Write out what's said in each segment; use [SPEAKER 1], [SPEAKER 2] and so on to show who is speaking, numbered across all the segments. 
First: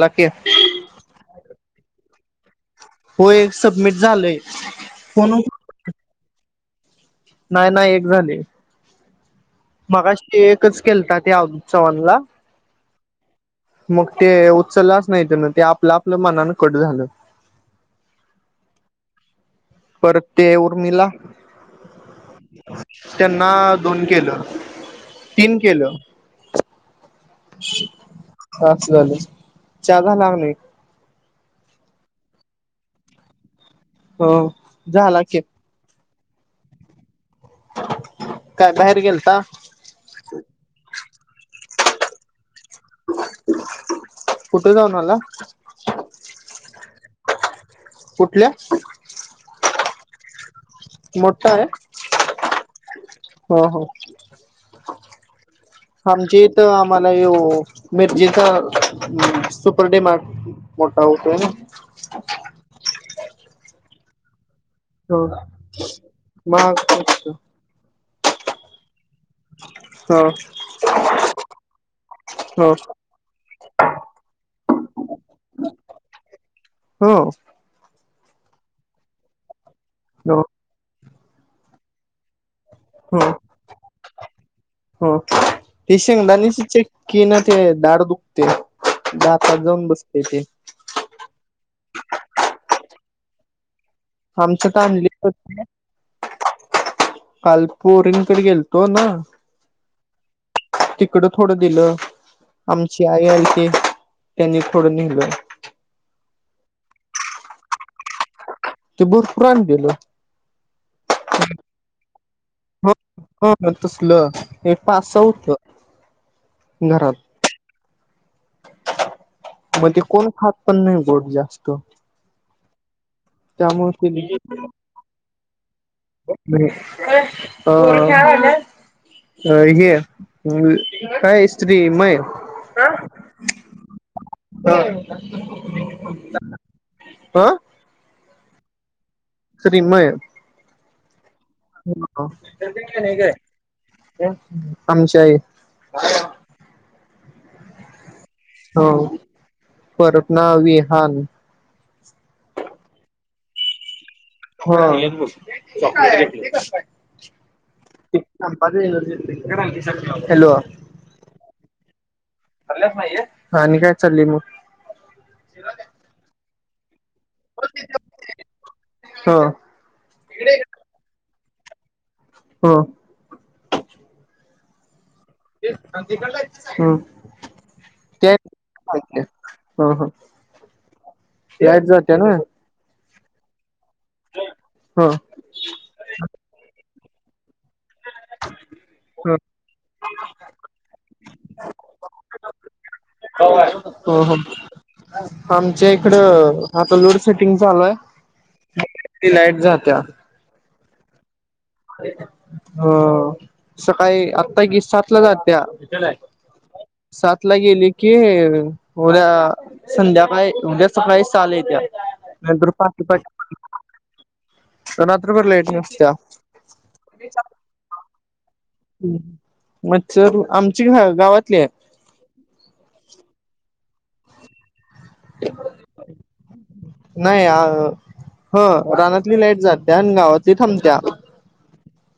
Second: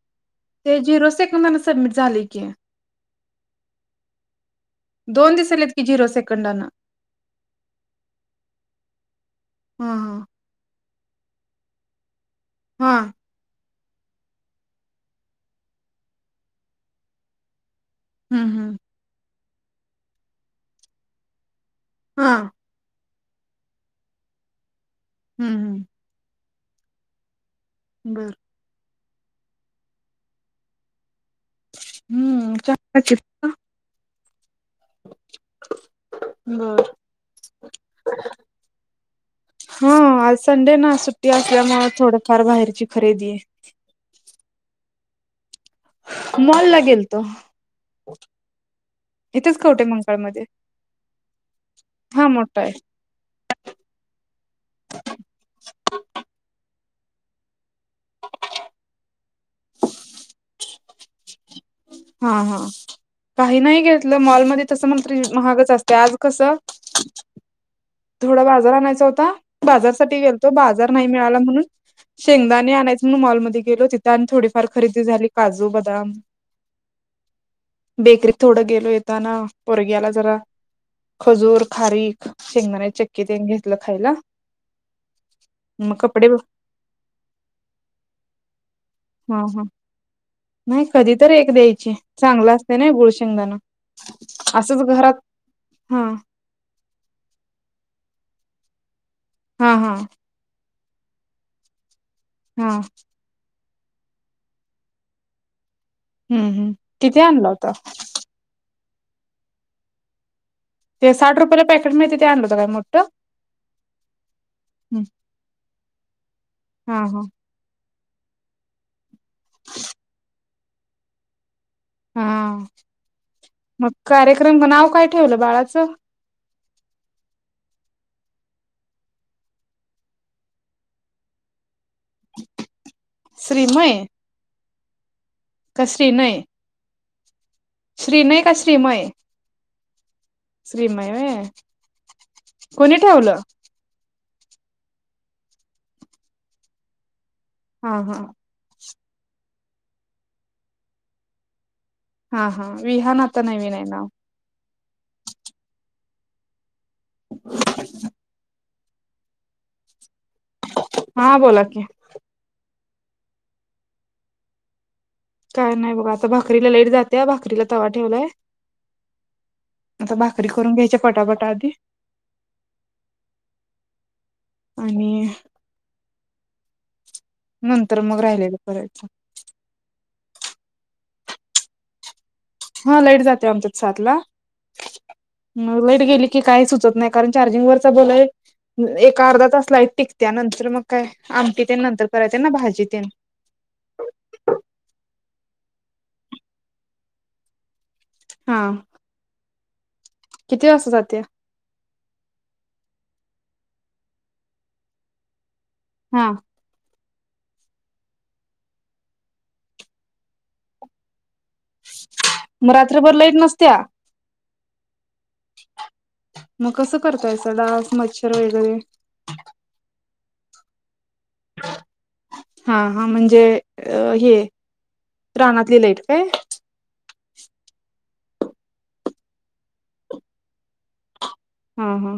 [SPEAKER 1] ला की
[SPEAKER 2] ते झिरो सेक मला सबमिट झालेय की.
[SPEAKER 1] होय सबमिट झालंय म्हण
[SPEAKER 2] क झिरो सेकंडाना.
[SPEAKER 1] नाही नाही एक झाले.
[SPEAKER 2] हा हा
[SPEAKER 1] मगाशी ते एकच केलता ते अभिजीत चव्हाण ला.
[SPEAKER 2] हा.
[SPEAKER 1] मग ते उचललाच नाही त्यांन ते आपलं आपलं मनान कट झालं.
[SPEAKER 2] हम् हम.
[SPEAKER 1] परत ते उर्मीला.
[SPEAKER 2] हा.
[SPEAKER 1] त्यांना दोन केलं.
[SPEAKER 2] हम्म
[SPEAKER 1] तीन
[SPEAKER 2] हम्म
[SPEAKER 1] केलं. [inaudible]
[SPEAKER 2] बरं!
[SPEAKER 1] अस झाल चहा झाला क नाही.
[SPEAKER 2] हम्म! च [unintelligible]
[SPEAKER 1] हो झाला की.
[SPEAKER 2] बर!
[SPEAKER 1] काय बाहेर गेलता.
[SPEAKER 2] हा आज संडे ना सुट्टी असल्यामुळ थोडंफार बाहेरची खरेदी.
[SPEAKER 1] कुठ जाऊन आला.
[SPEAKER 2] मॉल ला गेल तो.
[SPEAKER 1] कुठल्या?
[SPEAKER 2] इथेच कवटे मंगकाळ मध्ये.
[SPEAKER 1] मोठा आहे
[SPEAKER 2] आहे
[SPEAKER 1] हो हो.
[SPEAKER 2] [inaudible]
[SPEAKER 1] आमची इथं आम्हाला येव मिरजचा सुपर डीमार्ट. मोटा होतोय ना. [inaudible]
[SPEAKER 2] हा हा काही नाही घेतलं मॉलमध्ये तसं मण तरी
[SPEAKER 1] हो
[SPEAKER 2] महागच असते आज कसं.
[SPEAKER 1] महाग असतो.
[SPEAKER 2] थोडा बाजार आणायचा होता बाजारसाठी
[SPEAKER 1] हो
[SPEAKER 2] गेलतो बाजार नाही मिळाला म्हणून.
[SPEAKER 1] हो
[SPEAKER 2] शेंगदाणे आणायचं म्हण मॉलमध्येध्ये गेलो तिथं आणि थोडीफार खरेदी झाली काजू, बदाम
[SPEAKER 1] हो.
[SPEAKER 2] बेकरीत थोडं गेलो येताना पोरग्याला जरा
[SPEAKER 1] हो
[SPEAKER 2] खजूर, खारीक, शेंगदाण्याचीचक्की,
[SPEAKER 1] हो
[SPEAKER 2] ते घेतलं खायला मग कपडे ब
[SPEAKER 1] की न ते दाड दुखते
[SPEAKER 2] हा
[SPEAKER 1] दातात
[SPEAKER 2] हा
[SPEAKER 1] जाऊन बसते ते,
[SPEAKER 2] नाही कधी तररी एक द्यायची चांगलं असते ना गुळ शेंगदाण.
[SPEAKER 1] आमचं का आणली
[SPEAKER 2] हा
[SPEAKER 1] [unintelligible] काल पोरींकडे गेलतो ना.
[SPEAKER 2] हां हां
[SPEAKER 1] तिकडं थोडं दिलं
[SPEAKER 2] हा
[SPEAKER 1] आमची आई आली आहेतं त्यांनी थोडूंन नेहिलं
[SPEAKER 2] हम्मं हमं किती आणलां होतां
[SPEAKER 1] ते भरपांरणं दिलं
[SPEAKER 2] ते साठ रुपयांला पॅकेट मिळते ते आणलं होतं कायं
[SPEAKER 1] हो
[SPEAKER 2] मोठं
[SPEAKER 1] हो तसंल हे पांस उतल
[SPEAKER 2] हां हां
[SPEAKER 1] मंग ते कोणं खातं पणं नाहीं गोंड जास्तं
[SPEAKER 2] हां मंग
[SPEAKER 1] त्यामुळे
[SPEAKER 2] कार्यक्रम नांव कायं ठेवलं बाळाचं
[SPEAKER 1] ् [unintelligible] अ हे कायं स्त्री मं ये
[SPEAKER 2] श्रीमंंय
[SPEAKER 1] हा [unintelligible]
[SPEAKER 2] कसंरी नां हे
[SPEAKER 1] हां
[SPEAKER 2] श्रीनय कां श्रीमयं
[SPEAKER 1] श्रीमयं
[SPEAKER 2] श्रीमयं होयं
[SPEAKER 1] हां हां टायंपीग घेणं आहे कां आमच्यांही आई
[SPEAKER 2] हां हां
[SPEAKER 1] हो परंतनां पणं वीहांन
[SPEAKER 2] हां हां विहांन आता नव्हीण आहे नांव नां
[SPEAKER 1] हो येतं असतों हे कायं हे कसं कायं हॅलो [unintelligible]
[SPEAKER 2] हां बोला कीं
[SPEAKER 1] आपल्यांले पाहिजे आणि कायं नानि कडे चांली तु
[SPEAKER 2] कायं नाहीं बघां आता भाकरीला लेट जाते भाकरीलां तवां ठेवलायं
[SPEAKER 1] हो
[SPEAKER 2] आता भाकरी करूंन घ्यायंच्या पटापटा आधी
[SPEAKER 1] हो
[SPEAKER 2] आणि
[SPEAKER 1] ते [unintelligible]
[SPEAKER 2] नंतर मंग राहिलेल्यां त्यां करायंच्या
[SPEAKER 1] हो हो याचं होत्याणं
[SPEAKER 2] हां लाईट जाते आमच्यांत सात लां
[SPEAKER 1] हंम
[SPEAKER 2] मं लाईट गेली की कांहीं सुचंत नाहीं कारणं चार्जिंग वरचं बलायं एक अर्धा
[SPEAKER 1] हो
[SPEAKER 2] तांस लाईट टिकतं नंतर मंग कायं आमटी तेन नंतर करायचे नां भांजी तेन
[SPEAKER 1] हो हो हो [unintelligible] आमच्यां इकडं आता लोड सेटिंग चालूं आहे
[SPEAKER 2] हां
[SPEAKER 1] ती लाईट जांत्यां
[SPEAKER 2] किती वाजतां जाते
[SPEAKER 1] हो सकाळीं आत्ता की सात ला जांत्यां केलां
[SPEAKER 2] हा
[SPEAKER 1] सात ला गेली की उद्या संध्याकांळी उद्यां सकाळीं सहा येत्या नाहिं तरं पहाटे पहाटे
[SPEAKER 2] नंसत्यां
[SPEAKER 1] रांत्रभर लाईट नसत्यां
[SPEAKER 2] मग कसं करतायचं डास मच्छर वगैरे
[SPEAKER 1] आमची मच्छर आमची आहे गांवातली आहे
[SPEAKER 2] हा हा म्हणजे अ हे, रानाली लाईट काय?
[SPEAKER 1] नाही अ. ह. रानातली लाईट जात्या आणि गावातली थांबत्या.
[SPEAKER 2] हा हा.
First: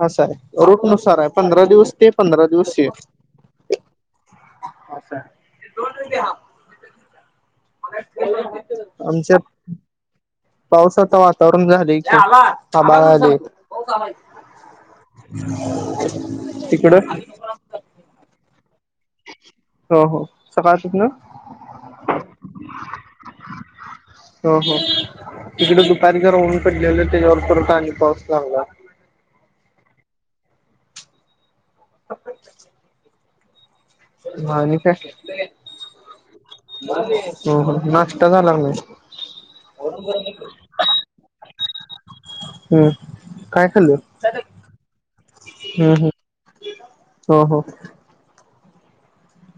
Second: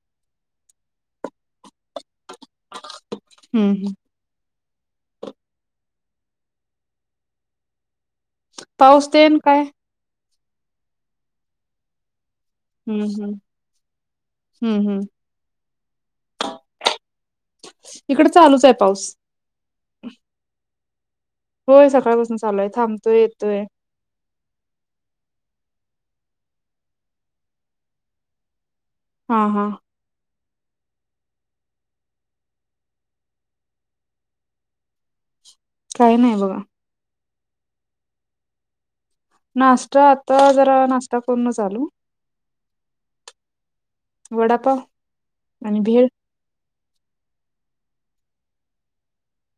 [SPEAKER 1] हा. आस आहे. रूट नुसार आहे, पंधरा दिवस ते पंधरा दिवस ते.
[SPEAKER 2] हम्म हम्.
[SPEAKER 1] ह असा आहे. म [unintelligible]
[SPEAKER 2] पाऊस ते न काय?
[SPEAKER 1] पावसाचं वातावरण झालय
[SPEAKER 2] हम्म
[SPEAKER 1] आभाळ
[SPEAKER 2] हम्म
[SPEAKER 1] आलय.
[SPEAKER 2] हम्म हम्म
[SPEAKER 1] तिकडं?
[SPEAKER 2] इकड चालूच आहे पाऊस.
[SPEAKER 1] हो हो. सकाळ तच ना?
[SPEAKER 2] होय सकाळपासून चालूय, थांबतोय येतोय.
[SPEAKER 1] हो हो. तिकडे दुपारी घर ऊन पडलेलं त्याच्यावर त पाऊस झाला.
[SPEAKER 2] हा हा.
[SPEAKER 1] अ [unintelligible] हा आणि काय?
[SPEAKER 2] काही नाही बघा.
[SPEAKER 1] [unintelligible] हम. नाश्ता झाला काय नाही?
[SPEAKER 2] नाश्ता आता जरा नाश्ता करूणच आलो.
[SPEAKER 1] हम्म. काय खाल्ल?
[SPEAKER 2] वडापाव आणि
[SPEAKER 1] हम्
[SPEAKER 2] भेळ.
[SPEAKER 1] हम्म. हो हो.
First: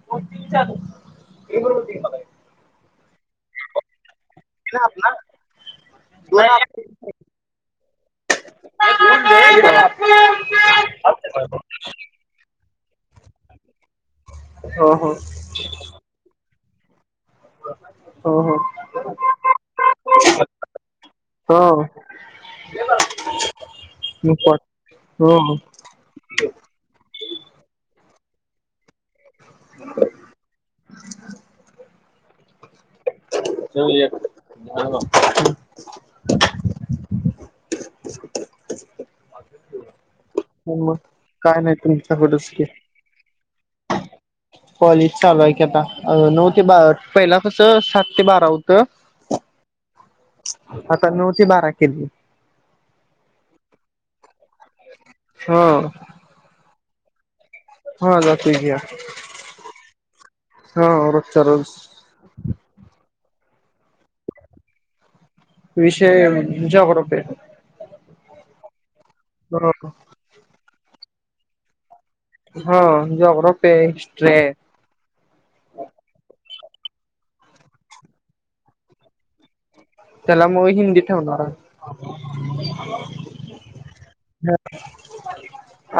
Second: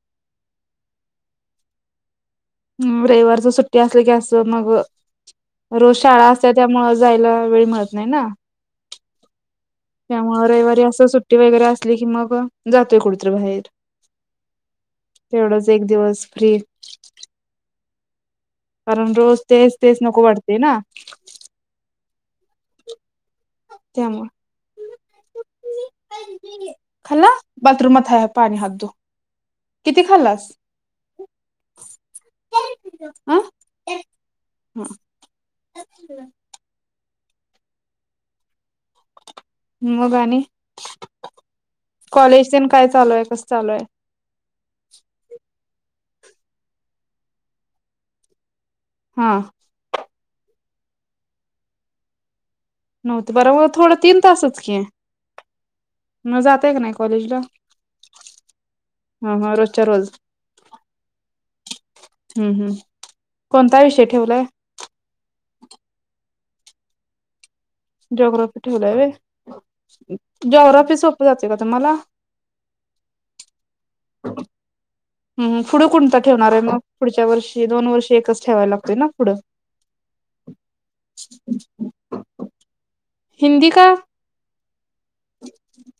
[SPEAKER 1] [unintelligible]
[SPEAKER 2] ह रविवारच सुट्टी असल की असं मग रोज शाळा असत्या, त्यामुळ जायला वेळ मिळत नाही ना. त्यामुळे रविवारी असं सुट्टी वगैरे असली की मग, अ जातोय कुठतरी बाहेर.
[SPEAKER 1] हो हो
[SPEAKER 2] तेवढच एक दिवस फ्री.
[SPEAKER 1] हो हो.
[SPEAKER 2] कारण रोज तेच तेच नको वाढते ना.
[SPEAKER 1] हा हो. [unintelligible] नको वाटते. हो हो
[SPEAKER 2] खाल्लं? बाथरूम मध्ये पाणी, हात धु. किती खाल्लास? अ
[SPEAKER 1] [unintelligible]
[SPEAKER 2] अच [unintelligible] मग आणि,
[SPEAKER 1] हो मग काय नाही तुमच्याकडच की
[SPEAKER 2] कॉलेजन काय चालू आहे, कसं चालू आहे.
[SPEAKER 1] कॉलेज चालू आहे की आता. नऊ ते बारा, पहिला कसं सात ते बारा होतं.
[SPEAKER 2] हा.
[SPEAKER 1] आता नऊ ते बारा केलंय.
[SPEAKER 2] नऊ ते बारा म्हणजे थोडं तीन तासच की.
[SPEAKER 1] हो.
[SPEAKER 2] मग जातय का नाही कॉलेजला?
[SPEAKER 1] हा जातोय की.
[SPEAKER 2] हा हा रोजच्या रोज
[SPEAKER 1] हो रोजच्या रोज.
[SPEAKER 2] हम् हम्. कोणता विषय ठेवलाय?
[SPEAKER 1] विषय, जॉग्रफी आहे.
[SPEAKER 2] जॉग्रफी ठेवलाय व्हय.
[SPEAKER 1] हो
[SPEAKER 2] जॉग्रफी सोप जाते का तुम्हाला?
[SPEAKER 1] हो. Geography, history.
[SPEAKER 2] हम. पुढं कोणता ठेवणार आहे मग पुढच्या वर्षी? दोन वर्षी एकच ठेवायला लागतय ना पुढं.
[SPEAKER 1] त्याला मग हिंदी ठेवणार आहे. हो.
[SPEAKER 2] हिंदी का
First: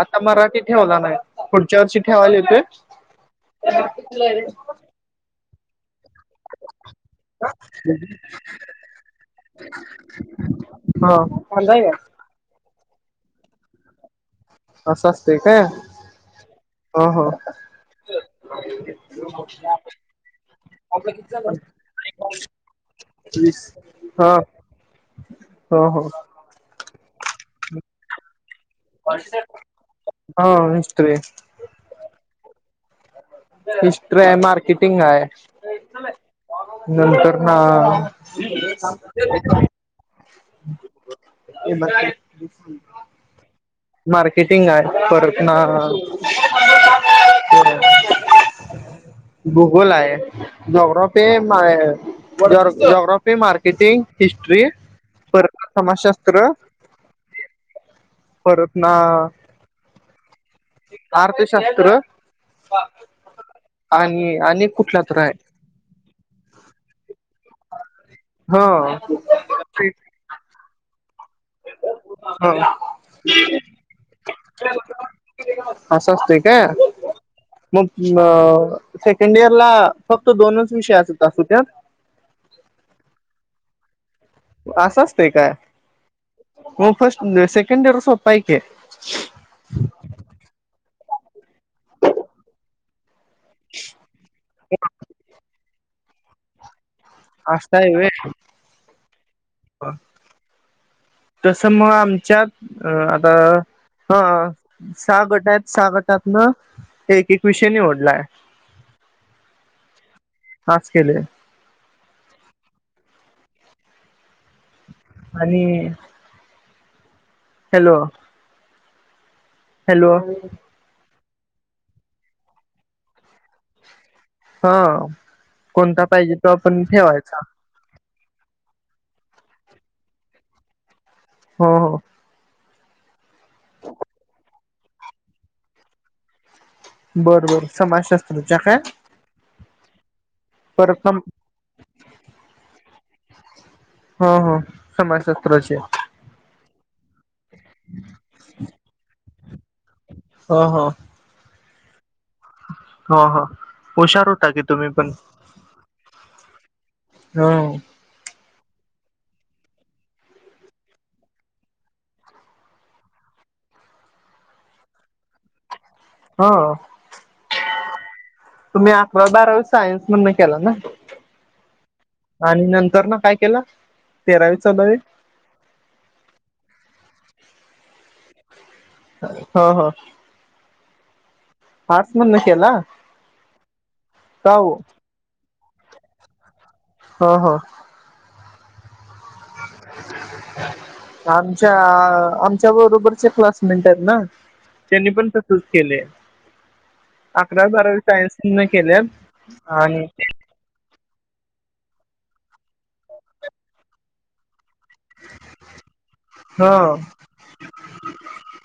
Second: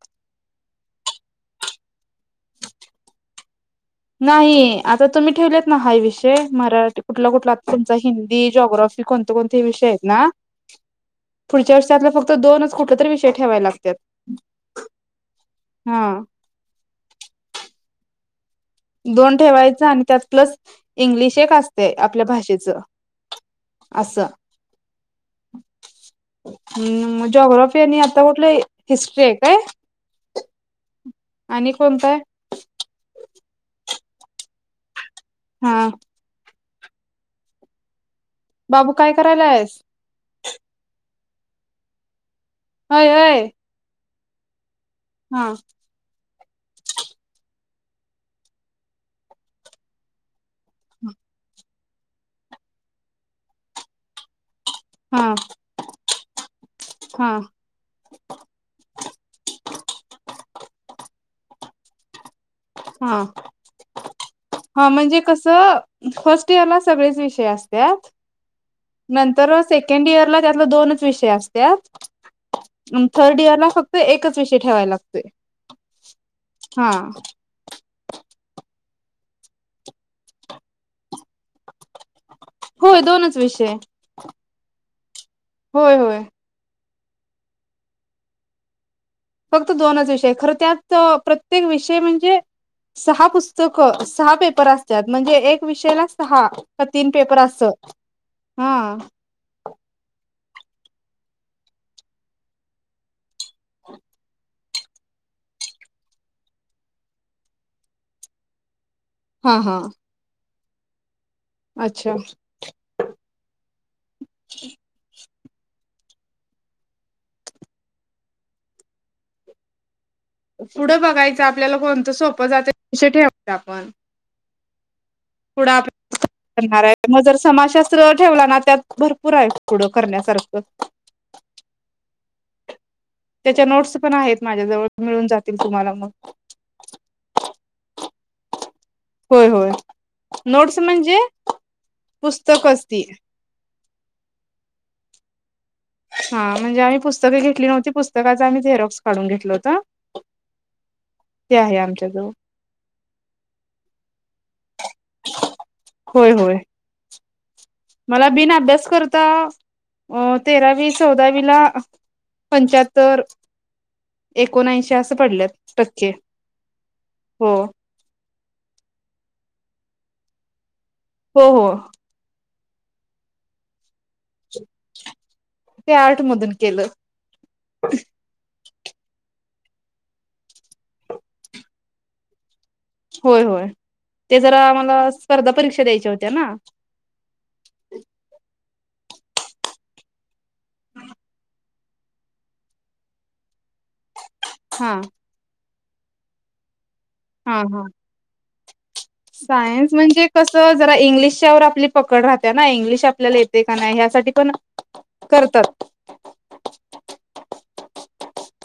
[SPEAKER 1] आता मराठी ठेवला ना पुढच्या वर्षी ठेवायला होेतय.
[SPEAKER 2] नाही आता तुम्ही ठेवलेत ना हा विषय मराठी कुठला कुठला आ तुमचा हिंदी जोग्राफी कोणते कोणते विषय आहेत ना.
[SPEAKER 1] हा.
[SPEAKER 2] वर् फक्त दोनच कुठ तरी विषय ठेवाय लागतात.
[SPEAKER 1] असंचते काय
[SPEAKER 2] हा
[SPEAKER 1] हो हो.
[SPEAKER 2] दोन ठेवायचं आणि त्यात प्लस इंग्लिश एक असते आपल्या भाषेच.
[SPEAKER 1] हा हो हो.
[SPEAKER 2] हम् म जॉग्राफी आणि आता कुठले?
[SPEAKER 1] हा [unintelligible]
[SPEAKER 2] आणि कोणताय?
[SPEAKER 1] हिस्ट्री आहे मार्केटिंग आहे
[SPEAKER 2] हा
[SPEAKER 1] नंतर ना.
[SPEAKER 2] बाबू काय करायला
[SPEAKER 1] का?
[SPEAKER 2] आहेस हय अय.
[SPEAKER 1] मार्केटिंग आहे परतन.
[SPEAKER 2] [unintelligible]
[SPEAKER 1] गूगोल आहे. जॉग्रफी जॉग्रफी मार्केटिंग हिस्ट्री
[SPEAKER 2] हा
[SPEAKER 1] पर समाजशास्त्र
[SPEAKER 2] हा.
[SPEAKER 1] परत ना. अर्थशास्त्र
[SPEAKER 2] हा
[SPEAKER 1] आणि आणि
[SPEAKER 2] हा
[SPEAKER 1] कुठला तर
[SPEAKER 2] म्हणजे
[SPEAKER 1] आहे
[SPEAKER 2] कस? फर्स्ट इरला सगळेच विषय असत
[SPEAKER 1] हा
[SPEAKER 2] नर सेकंड इरला दोनच विषय असत. त्या थर्ड इयर ला फक्त एकच विषय ठेवायला लागतोय.
[SPEAKER 1] स्वस्त का?
[SPEAKER 2] हा
[SPEAKER 1] मग सेकंड इयर ला फक्त दोनच विषया असत असू त्या
[SPEAKER 2] होय दोनच विषय.
[SPEAKER 1] असंचते काय
[SPEAKER 2] होय होय
[SPEAKER 1] म फर्स्ट सेकंड इयरोपाके
[SPEAKER 2] फक्त दोनच विषय खरं त्यात प्रत्येक विषय म्हणजे सहा पुस्तकं सहा पेपर असतात म्हणजे एक विषयाला सहा ह तीन पेपर
[SPEAKER 1] असं
[SPEAKER 2] असत हा.
[SPEAKER 1] ह. तसं मग आमच्यात अ आता ह. सहा गट आहेत सहा गटात ना एक एक विषय निवडलाय.
[SPEAKER 2] हा हा.
[SPEAKER 1] आज केले.
[SPEAKER 2] अच्छा. ह्.
[SPEAKER 1] आणि हॅलो. हॅलो.
[SPEAKER 2] पुढं बघायचं आपल्याला कोणतं सोपं जाते ठेवाय आपण
[SPEAKER 1] हा.
[SPEAKER 2] पुढ आप
[SPEAKER 1] कोणता पाहिजे तो आपण
[SPEAKER 2] करणार आहे मग जर
[SPEAKER 1] ठेवायचा
[SPEAKER 2] समाशा ठेवला ना त्यात भरपूर आहे पुढं करण्यासारखं.
[SPEAKER 1] हा हो.
[SPEAKER 2] त्याच्या नोट्स पण आहेत माझ्या जवळ मिळून जातील तुम्हाला मग
[SPEAKER 1] बर बर समाजशास्त्रच्या काय?
[SPEAKER 2] होय होय नोट्स
[SPEAKER 1] परत न
[SPEAKER 2] म्हणजे पुस्तक असतील
[SPEAKER 1] ह ह समाज शस्त्र
[SPEAKER 2] हा म्हणजे आम्ही पुस्तके घेतली नव्हती पुस्तकाचा आम्ही थेरॉक्स काढून घेतल होता
[SPEAKER 1] ह हा
[SPEAKER 2] ते आहे आमच्या जवळ
[SPEAKER 1] हो होा हुशार हो टा की तुम्ही पण
[SPEAKER 2] होय होय
[SPEAKER 1] हा
[SPEAKER 2] मला बिन अभ्यास करता अ तेरावी चौदावी ला पंच्याहत्तर एकोणऐंशी असं पडल्यात टक्के
[SPEAKER 1] हा
[SPEAKER 2] हो
[SPEAKER 1] तुम्ही अकरावी बारावी सायन्स म्हणून केला ना
[SPEAKER 2] हो हो
[SPEAKER 1] आणि नंतर ना काय केला तेरावी चालावे
[SPEAKER 2] ते आर्टमधून केलं
[SPEAKER 1] हो ह आर्ट्स मधन केला
[SPEAKER 2] होय होय ते
[SPEAKER 1] का
[SPEAKER 2] जरा
[SPEAKER 1] हो
[SPEAKER 2] मम्हाला स्पर्धा परीक्षा द्यायच्या होत्या ना
[SPEAKER 1] हो हो आमच्या आमच्या बरोबरचे क्लासमेंट आहेत ना
[SPEAKER 2] हा
[SPEAKER 1] त्यांनी पण तसूस केले
[SPEAKER 2] हा
[SPEAKER 1] अकरा
[SPEAKER 2] हा
[SPEAKER 1] बारावी सायन्सने केल्या
[SPEAKER 2] सायन्स म्हणजे कसं जरा इंग्लिशच्या ववर आपली पकड राहते ना इंग्लिश आपल्याला येते का नाही ह्यासाठी पण करतात
[SPEAKER 1] हा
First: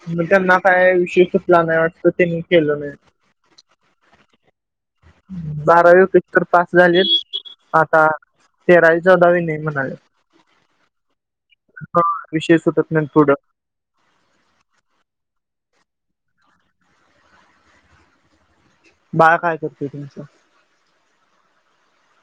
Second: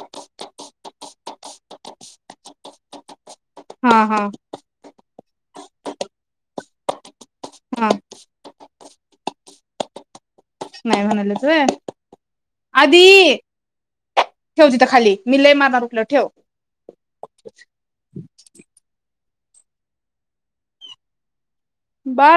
[SPEAKER 1] मग त्यांना काय विषय सुटला नाही वाटत त्यांनी केलं नाही
[SPEAKER 2] हा हा
[SPEAKER 1] बारावीपस्र पास झाले
[SPEAKER 2] हा
[SPEAKER 1] आता तेरावी चौदावी नाही म्हणाले
[SPEAKER 2] नाही म्हणालचय
[SPEAKER 1] हा विषय सुटत नाही पुढं
[SPEAKER 2] आधी ठेव ईथ खाली मि लय मारणार तुला ठेव
[SPEAKER 1] बाळा काय करतेय तुमचं
[SPEAKER 2] ब